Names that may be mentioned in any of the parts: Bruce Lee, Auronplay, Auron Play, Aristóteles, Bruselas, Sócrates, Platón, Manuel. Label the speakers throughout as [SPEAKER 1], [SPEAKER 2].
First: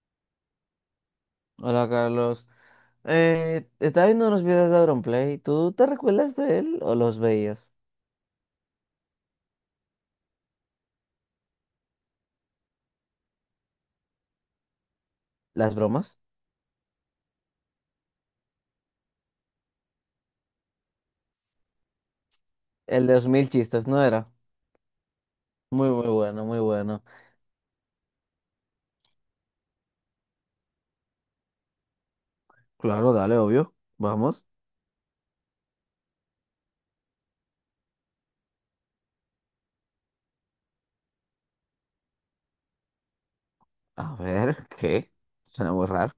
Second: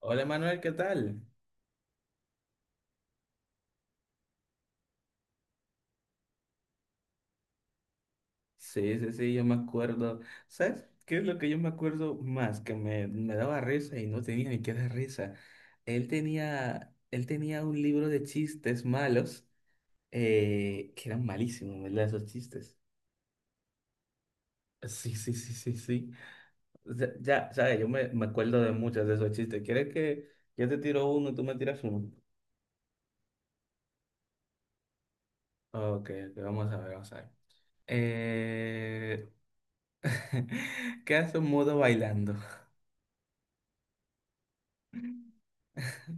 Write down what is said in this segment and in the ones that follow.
[SPEAKER 1] Hola Manuel, ¿qué tal?
[SPEAKER 2] Hola Carlos, estaba viendo unos videos de Auronplay, ¿tú te recuerdas de él o los veías?
[SPEAKER 1] Sí, sí, sí, yo me acuerdo. ¿Sabes qué es lo que yo me acuerdo más? Que me daba risa y no tenía ni qué dar risa.
[SPEAKER 2] ¿Las
[SPEAKER 1] Él
[SPEAKER 2] bromas?
[SPEAKER 1] tenía, él tenía un libro de chistes malos que eran malísimos, ¿verdad? Esos chistes.
[SPEAKER 2] El de los mil chistes, ¿no era?
[SPEAKER 1] Sí, sí, sí, sí,
[SPEAKER 2] Muy, muy
[SPEAKER 1] sí.
[SPEAKER 2] bueno, muy bueno.
[SPEAKER 1] Ya, ya, sabes, yo me acuerdo de muchos de esos chistes. ¿Quieres que yo te tiro uno y tú me tiras uno?
[SPEAKER 2] Claro, dale, obvio. Vamos.
[SPEAKER 1] Ok, ok, vamos a ver, vamos a ver. Eh... ¿Qué hace un mudo bailando?
[SPEAKER 2] A ver, ¿qué? Suena muy raro.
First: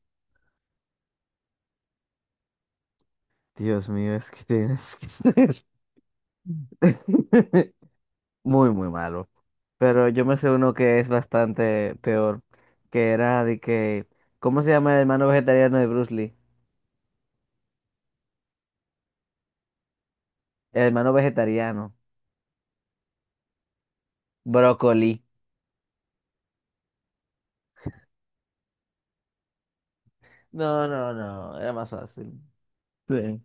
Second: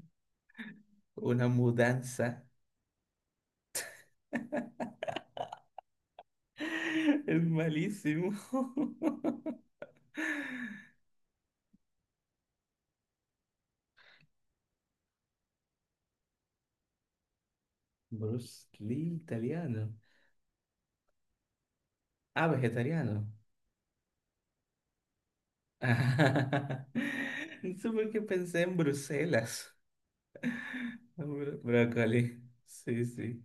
[SPEAKER 1] Una mudanza.
[SPEAKER 2] Dios mío, es que tienes que ser
[SPEAKER 1] Es malísimo.
[SPEAKER 2] muy, muy malo. Pero yo me sé uno que es bastante peor, que era de que, ¿cómo se llama el hermano vegetariano de Bruce Lee?
[SPEAKER 1] Bruce Lee, italiano.
[SPEAKER 2] El hermano vegetariano,
[SPEAKER 1] Ah, vegetariano.
[SPEAKER 2] brócoli.
[SPEAKER 1] No sé por qué pensé en Bruselas.
[SPEAKER 2] No, no,
[SPEAKER 1] Ah,
[SPEAKER 2] no, era más fácil.
[SPEAKER 1] Brócoli. Sí, sí.
[SPEAKER 2] Sí.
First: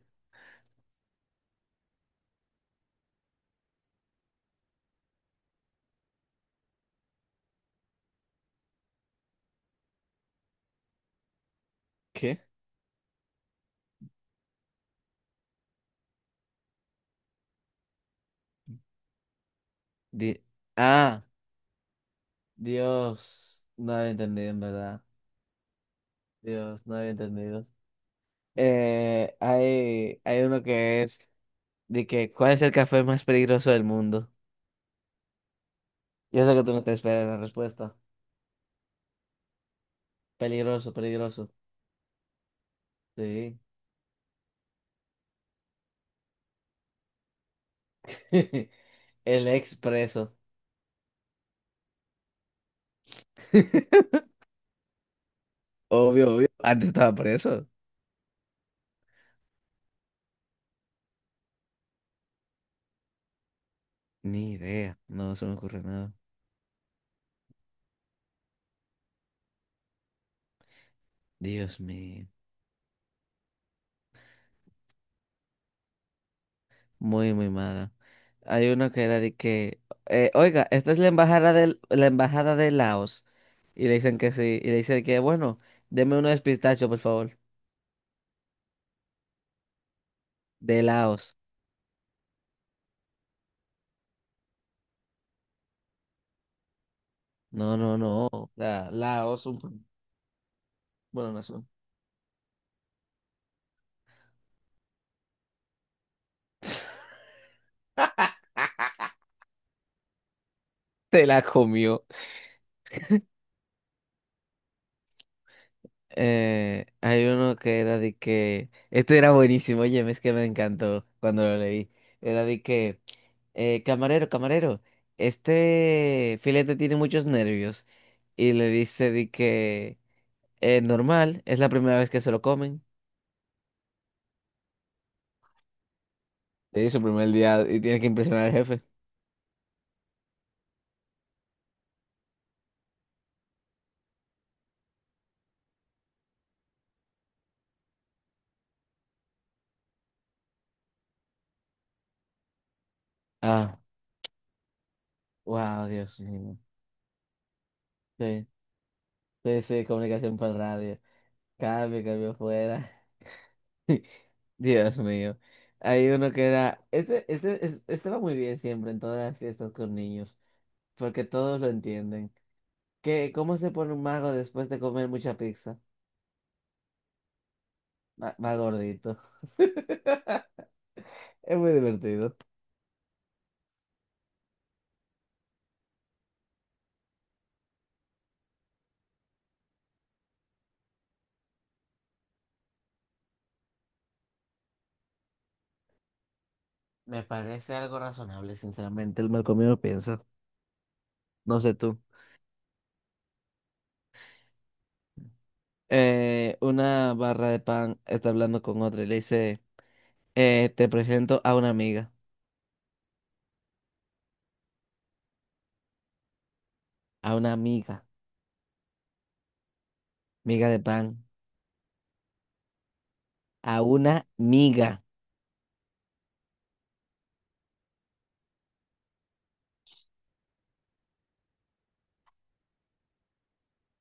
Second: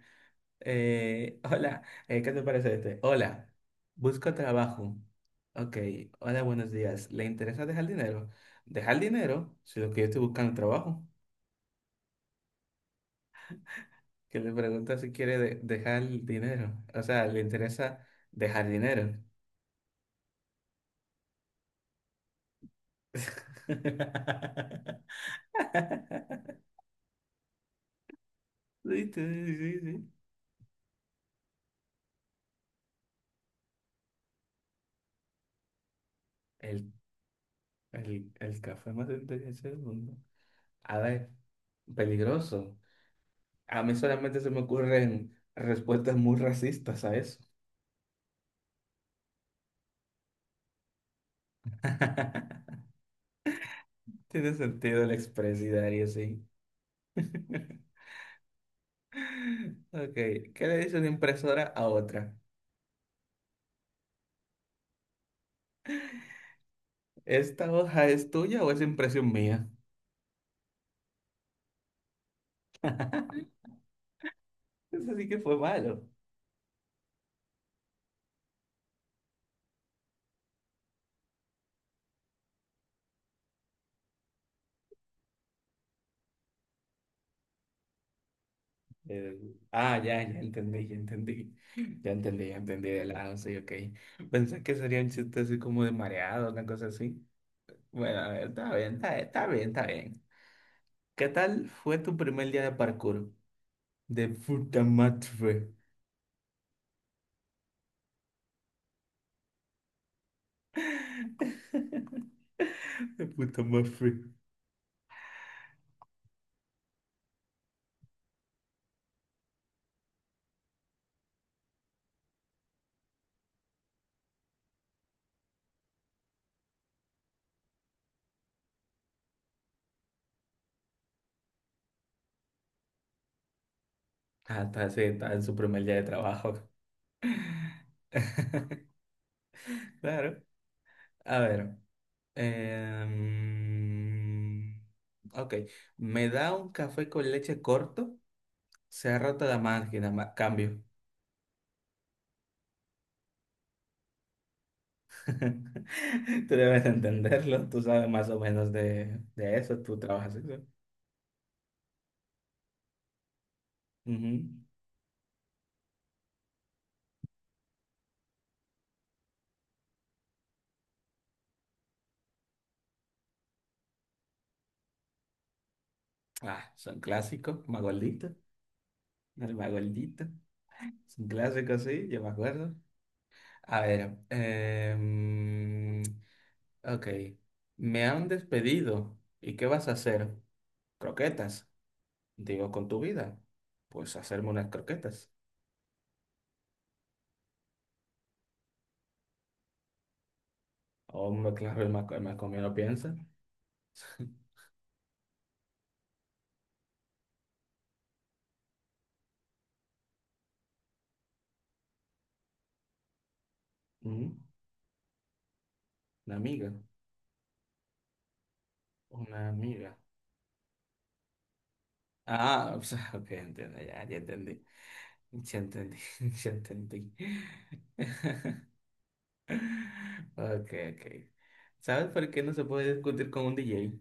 [SPEAKER 1] Hola. ¿Qué te parece este? Hola, busco trabajo. Ok, hola, buenos días. ¿Le interesa dejar dinero? ¿Dejar dinero? Si lo que yo estoy buscando es trabajo.
[SPEAKER 2] ¿Qué?
[SPEAKER 1] Que le pregunta si quiere dejar el dinero. O sea, le interesa dejar dinero.
[SPEAKER 2] Di- ah, Dios, no había entendido en verdad. Dios, no había entendido.
[SPEAKER 1] Sí, sí, sí, sí.
[SPEAKER 2] Hay uno que es de que ¿cuál es el café más peligroso del mundo? Yo sé que tú no
[SPEAKER 1] El,
[SPEAKER 2] te esperas la respuesta.
[SPEAKER 1] el café más inteligente del mundo.
[SPEAKER 2] Peligroso,
[SPEAKER 1] A ver,
[SPEAKER 2] peligroso.
[SPEAKER 1] peligroso.
[SPEAKER 2] Sí.
[SPEAKER 1] A mí solamente se me ocurren respuestas muy racistas a eso.
[SPEAKER 2] El expreso.
[SPEAKER 1] Tiene sentido el expresidario,
[SPEAKER 2] Obvio,
[SPEAKER 1] sí.
[SPEAKER 2] obvio. Antes estaba preso.
[SPEAKER 1] Ok, ¿qué le dice una impresora a otra?
[SPEAKER 2] Ni idea. No se me ocurre nada.
[SPEAKER 1] ¿Esta hoja es tuya o es impresión mía?
[SPEAKER 2] Dios mío.
[SPEAKER 1] Eso sí que fue malo.
[SPEAKER 2] Muy, muy mala. Hay uno que era de que, oiga, esta es la embajada del, la embajada de Laos. Y le dicen que sí. Y le dicen que, bueno, deme uno de pistacho, por favor.
[SPEAKER 1] Ah, ya, ya
[SPEAKER 2] De
[SPEAKER 1] entendí, ya
[SPEAKER 2] Laos.
[SPEAKER 1] entendí. Ya entendí de lado, sí, ok. Pensé que sería un chiste así como de mareado, una cosa así.
[SPEAKER 2] No, no,
[SPEAKER 1] Bueno, a ver,
[SPEAKER 2] no.
[SPEAKER 1] está
[SPEAKER 2] La,
[SPEAKER 1] bien, está,
[SPEAKER 2] Laos,
[SPEAKER 1] está bien,
[SPEAKER 2] un,
[SPEAKER 1] está bien. ¿Qué
[SPEAKER 2] bueno, nación.
[SPEAKER 1] tal fue tu primer día de parkour? De puta madre.
[SPEAKER 2] Te la comió.
[SPEAKER 1] De puta madre.
[SPEAKER 2] Hay uno que era de que, este era buenísimo, oye, es que me encantó cuando lo leí. Era de que, camarero, camarero, este filete tiene muchos nervios. Y le dice de que, normal, es la primera vez que se lo comen.
[SPEAKER 1] Ah, está, sí, está en su primer día de trabajo.
[SPEAKER 2] Es su primer día y tiene que impresionar al jefe.
[SPEAKER 1] Claro. A ver. em, ok. ¿Me da un café con leche corto? Se ha roto la máquina, cambio.
[SPEAKER 2] Ah, wow, Dios
[SPEAKER 1] Tú
[SPEAKER 2] mío.
[SPEAKER 1] debes de entenderlo, tú sabes más o
[SPEAKER 2] Sí,
[SPEAKER 1] menos de
[SPEAKER 2] sí,
[SPEAKER 1] eso,
[SPEAKER 2] sí,
[SPEAKER 1] tú trabajas
[SPEAKER 2] comunicación por
[SPEAKER 1] eso.
[SPEAKER 2] radio. Cambio, cambio fuera.
[SPEAKER 1] Ujú.
[SPEAKER 2] Dios mío. Hay uno que era, este, es- este va muy bien siempre en todas las fiestas con niños, porque todos lo entienden. ¿Qué, cómo se pone un mago después de comer mucha pizza?
[SPEAKER 1] Ah, son clásicos,
[SPEAKER 2] Va,
[SPEAKER 1] Magoldito,
[SPEAKER 2] va gordito.
[SPEAKER 1] el Magoldito, es un
[SPEAKER 2] Es muy
[SPEAKER 1] clásico, sí, yo me
[SPEAKER 2] divertido.
[SPEAKER 1] acuerdo. A ver, ok, me han despedido, ¿y qué vas a hacer? Croquetas, digo, con tu vida, pues hacerme unas croquetas.
[SPEAKER 2] Me parece algo razonable, sinceramente. El mal comido piensa.
[SPEAKER 1] Hombre,
[SPEAKER 2] No sé
[SPEAKER 1] claro,
[SPEAKER 2] tú.
[SPEAKER 1] El Macomio no piensa.
[SPEAKER 2] Una barra de pan está hablando con otra y le dice, te presento
[SPEAKER 1] Ujú, Una amiga,
[SPEAKER 2] a una amiga,
[SPEAKER 1] una amiga.
[SPEAKER 2] amiga de pan,
[SPEAKER 1] Ah, pues, ok, entiendo,
[SPEAKER 2] a
[SPEAKER 1] ya, ya
[SPEAKER 2] una
[SPEAKER 1] entendí.
[SPEAKER 2] miga.
[SPEAKER 1] Ya entendí, ya entendí. Ok, ok. ¿Sabes por qué no se puede discutir con un DJ?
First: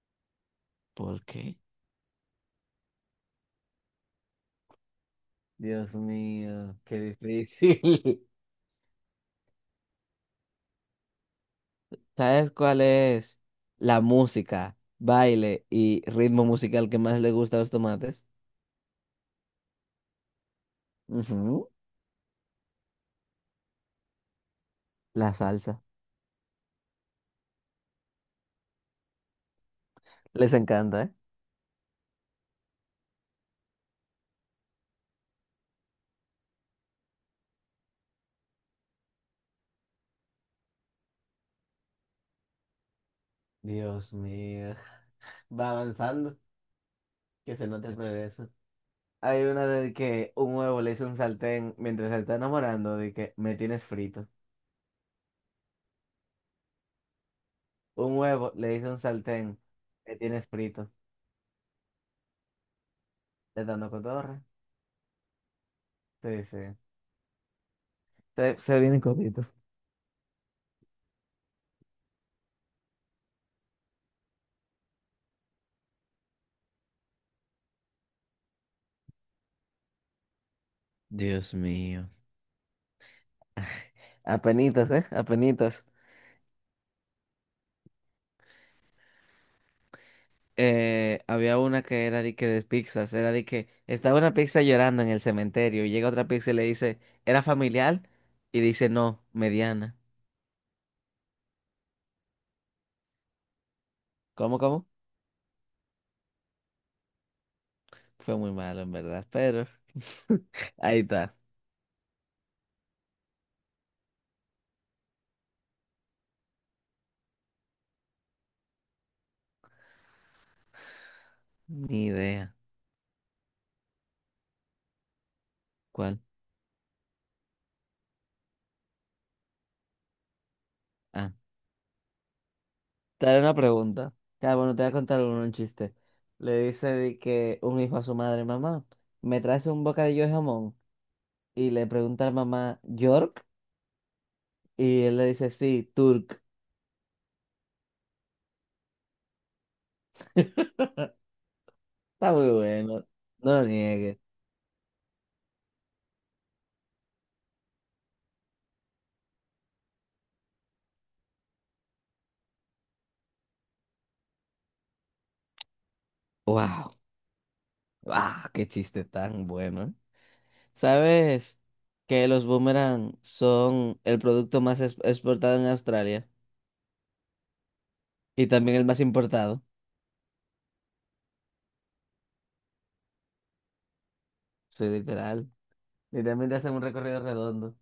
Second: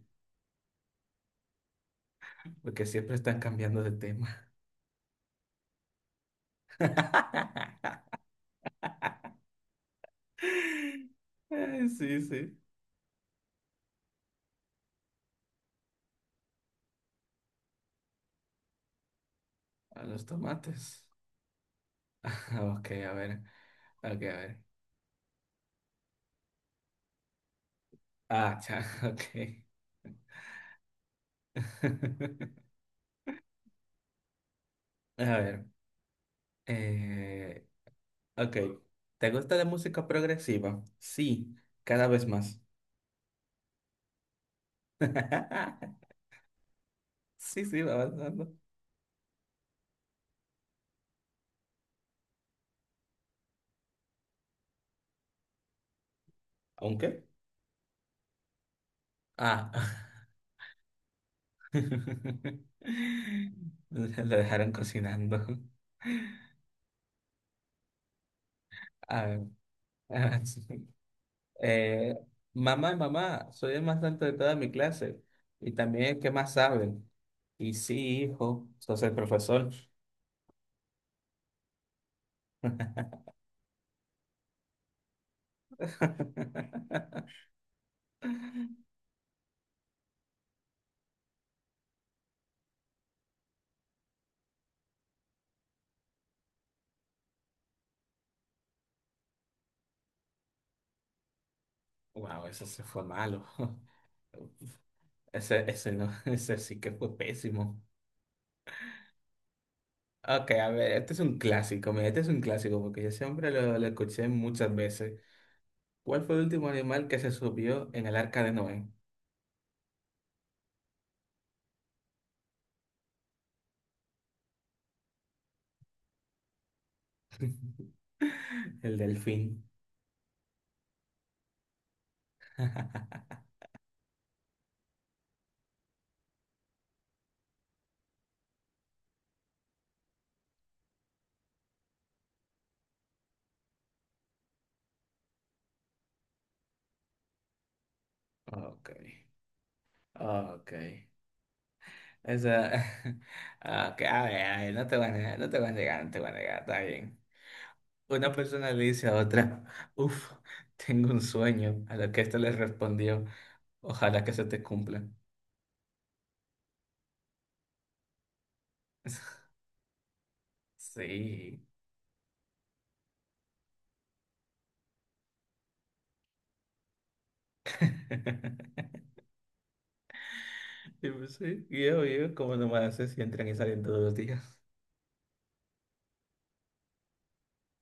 [SPEAKER 2] ¿Por qué?
[SPEAKER 1] Porque siempre están cambiando de tema.
[SPEAKER 2] Dios mío, qué difícil.
[SPEAKER 1] Ay, sí,
[SPEAKER 2] ¿Sabes
[SPEAKER 1] sí.
[SPEAKER 2] cuál es la música, baile y ritmo musical que más le gusta a los tomates?
[SPEAKER 1] A los tomates.
[SPEAKER 2] Ujú,
[SPEAKER 1] Ok, a ver. Ok, a ver.
[SPEAKER 2] la salsa.
[SPEAKER 1] Ah, cha, ok.
[SPEAKER 2] Les encanta, ¿eh?
[SPEAKER 1] A ver. Eh, ok. ¿Te gusta la música progresiva? Sí, cada vez más.
[SPEAKER 2] Dios mío. Va avanzando, que
[SPEAKER 1] Sí,
[SPEAKER 2] se
[SPEAKER 1] sí,
[SPEAKER 2] note
[SPEAKER 1] va
[SPEAKER 2] el progreso.
[SPEAKER 1] avanzando.
[SPEAKER 2] Hay una de que un huevo le hizo un sartén mientras se está enamorando, de que me tienes frito.
[SPEAKER 1] ¿Aunque?
[SPEAKER 2] Un huevo le hizo un sartén,
[SPEAKER 1] Ah.
[SPEAKER 2] me tienes frito. ¿Te dando
[SPEAKER 1] Lo
[SPEAKER 2] cotorra?
[SPEAKER 1] dejaron cocinando.
[SPEAKER 2] Sí, sí. Se vienen
[SPEAKER 1] A ver,
[SPEAKER 2] cortitos.
[SPEAKER 1] eh, mamá, mamá, soy el más alto de toda mi clase. Y también el que más sabe. Y sí, hijo, sos el profesor.
[SPEAKER 2] Dios mío. Apenitas, ¿eh? Apenitas. Había una que era de que de pizzas, era de que estaba una pizza llorando en el cementerio y llega otra pizza y le dice, ¿era familiar? Y dice, no, mediana.
[SPEAKER 1] Wow, eso se fue malo.
[SPEAKER 2] ¿Cómo, cómo?
[SPEAKER 1] Ese no, ese sí que fue pésimo.
[SPEAKER 2] Fue muy malo, en verdad, pero
[SPEAKER 1] Ok, a ver,
[SPEAKER 2] ahí
[SPEAKER 1] este es
[SPEAKER 2] está.
[SPEAKER 1] un clásico, mira, este es un clásico porque yo siempre lo escuché muchas veces. ¿Cuál fue el último animal que se subió en el arca de Noé?
[SPEAKER 2] Ni idea. ¿Cuál?
[SPEAKER 1] El delfín.
[SPEAKER 2] Ah, te haré una pregunta. Ya, bueno, te voy a contar un chiste. Le dice de que un hijo a su madre, mamá, ¿me traes un bocadillo de jamón? Y le pregunta a la mamá, ¿York? Y él le dice, sí, Turk.
[SPEAKER 1] Ok, ok.
[SPEAKER 2] Está muy
[SPEAKER 1] Esa...
[SPEAKER 2] bueno, no lo
[SPEAKER 1] ah, ok,
[SPEAKER 2] niegues.
[SPEAKER 1] a ver, no te voy a negar, no te voy a negar, no te voy a negar, está bien. Una persona le dice a otra, uff, tengo un sueño, a lo que esta le respondió, ojalá que se te cumpla.
[SPEAKER 2] Wow, wow, qué chiste tan bueno, ¿eh? ¿Sabes
[SPEAKER 1] Sí.
[SPEAKER 2] que los boomerang son el producto más exportado en Australia y también el más importado?
[SPEAKER 1] Y pues sí, y obvio, ¿cómo no me hace si entran y salen todos los días?
[SPEAKER 2] Sí, literal. Literalmente hacen un recorrido redondo.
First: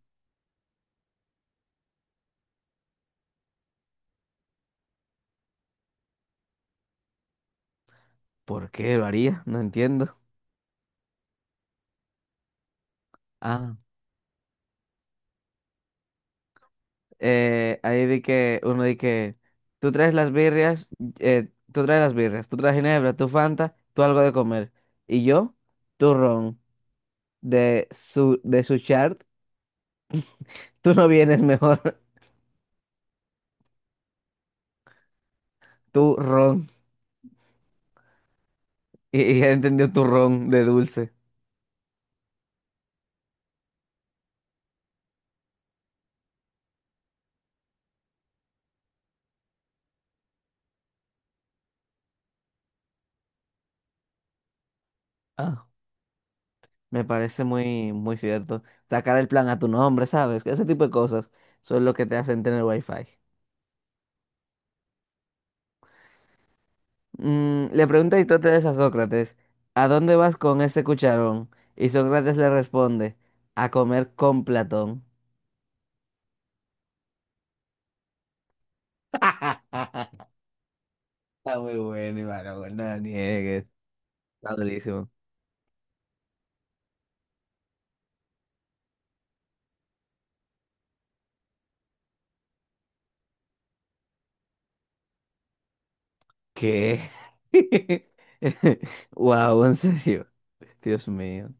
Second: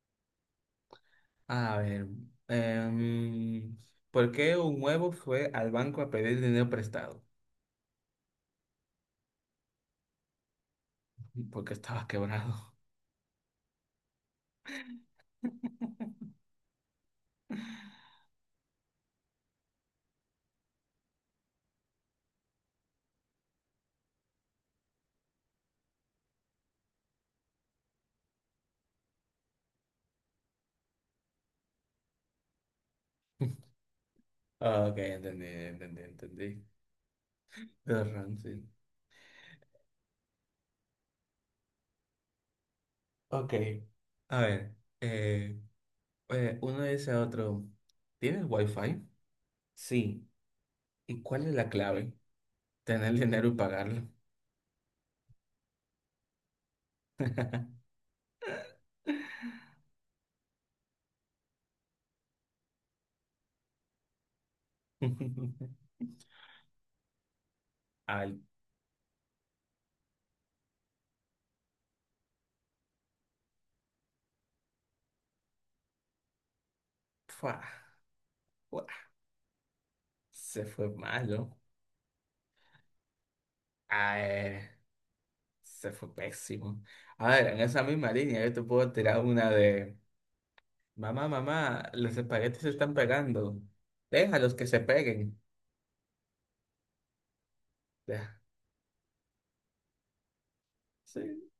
[SPEAKER 1] A ver, em, ¿por qué un huevo fue al banco a pedir dinero prestado?
[SPEAKER 2] ¿Por qué lo haría? No entiendo.
[SPEAKER 1] Porque estaba quebrado.
[SPEAKER 2] Ah, ahí di que, uno di que, tú traes las birrias, tú traes ginebra, tú Fanta, tú algo de comer. Y yo, turrón. De su chart, tú no vienes mejor,
[SPEAKER 1] Ah, ok, entendí, entendí,
[SPEAKER 2] tú
[SPEAKER 1] entendí.
[SPEAKER 2] ron.
[SPEAKER 1] Tienes razón, sí.
[SPEAKER 2] Y él entendió tu ron de dulce.
[SPEAKER 1] Ok, a ver. eh, uno dice a otro, ¿tienes wifi? Sí. ¿Y cuál es la clave? Tener dinero y pagarlo.
[SPEAKER 2] Ah, me parece muy, muy cierto. Sacar el plan a tu nombre, ¿sabes? Ese tipo de cosas son lo que te hacen tener wifi. Le pregunta
[SPEAKER 1] Al,
[SPEAKER 2] Aristóteles a Sócrates, ¿a dónde vas con ese cucharón? Y Sócrates le responde, a comer con Platón.
[SPEAKER 1] fua, fua, se fue malo.
[SPEAKER 2] Está muy bueno, Iván, no lo niegues.
[SPEAKER 1] Ah,
[SPEAKER 2] Está durísimo.
[SPEAKER 1] se fue pésimo. A ver, en esa misma línea yo te puedo tirar una de, mamá, mamá, los espaguetis se están pegando. Déjalos que se peguen.
[SPEAKER 2] ¿Qué?
[SPEAKER 1] Ya,
[SPEAKER 2] Wow, en serio. Dios mío.
[SPEAKER 1] sí.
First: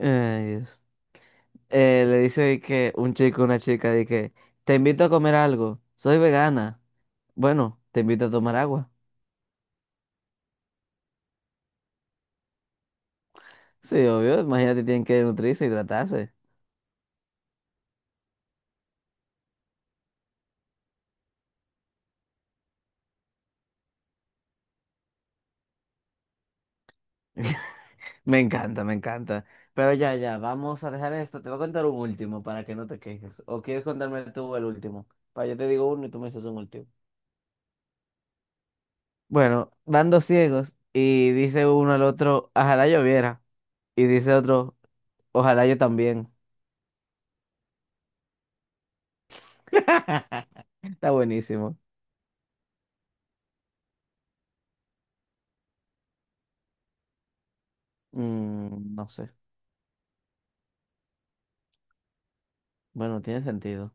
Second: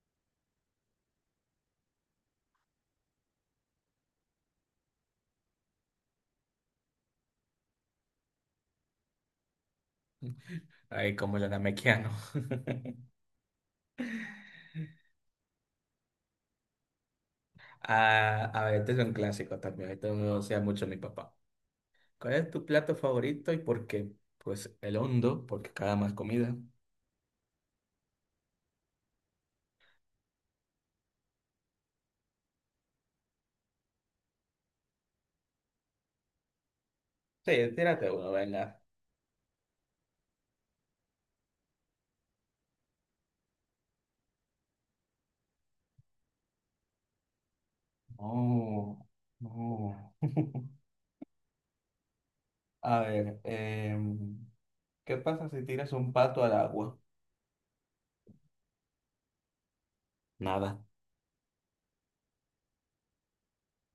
[SPEAKER 2] Ay, Dios. Le dice que un chico, a una chica, de que te invito a comer algo. Soy vegana. Bueno, te invito a tomar agua.
[SPEAKER 1] Ay, como el Mequiano.
[SPEAKER 2] Sí, obvio. Imagínate, tienen que nutrirse, hidratarse.
[SPEAKER 1] Ah, a ver, este es un clásico también. Esto no sea mucho mi papá. ¿Cuál es tu plato favorito y por qué? Pues el hondo, porque cada más comida.
[SPEAKER 2] Me encanta, me encanta. Pero ya, ya, vamos a dejar esto. Te voy a contar un último para que no te quejes. ¿O quieres contarme tú el último? Para yo te digo uno y tú me dices un último.
[SPEAKER 1] Sí, tírate uno, venga.
[SPEAKER 2] Bueno, van dos ciegos y dice uno al otro, ojalá yo viera. Y dice otro, ojalá yo también.
[SPEAKER 1] No, no.
[SPEAKER 2] Está buenísimo.
[SPEAKER 1] A ver, ¿qué pasa si tiras un pato al agua?
[SPEAKER 2] No sé.
[SPEAKER 1] Nada.
[SPEAKER 2] Bueno, tiene sentido.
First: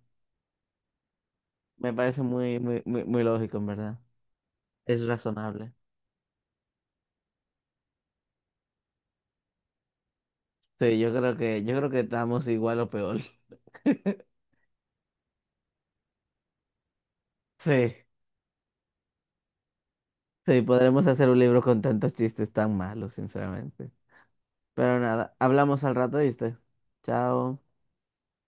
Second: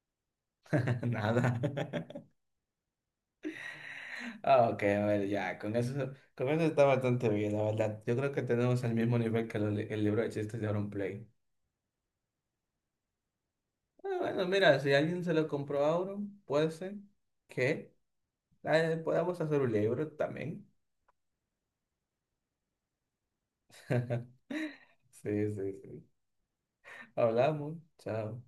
[SPEAKER 1] Nada.
[SPEAKER 2] Me parece muy, muy, muy, muy lógico, en verdad.
[SPEAKER 1] Ah, ok, a
[SPEAKER 2] Es
[SPEAKER 1] ver, ya,
[SPEAKER 2] razonable.
[SPEAKER 1] con eso, está bastante bien, la verdad. Yo creo que tenemos el mismo nivel que el libro de chistes de Auron
[SPEAKER 2] Sí,
[SPEAKER 1] Play.
[SPEAKER 2] yo creo que estamos igual o peor.
[SPEAKER 1] Ah, bueno, mira, si alguien se lo compró a uno, puede ser que
[SPEAKER 2] Sí,
[SPEAKER 1] podamos hacer un libro
[SPEAKER 2] sí,
[SPEAKER 1] también.
[SPEAKER 2] podremos hacer un libro con tantos chistes tan malos, sinceramente. Pero
[SPEAKER 1] Sí,
[SPEAKER 2] nada,
[SPEAKER 1] sí,
[SPEAKER 2] hablamos al
[SPEAKER 1] sí.
[SPEAKER 2] rato, ¿viste? Chao.
[SPEAKER 1] Hablamos. Chao.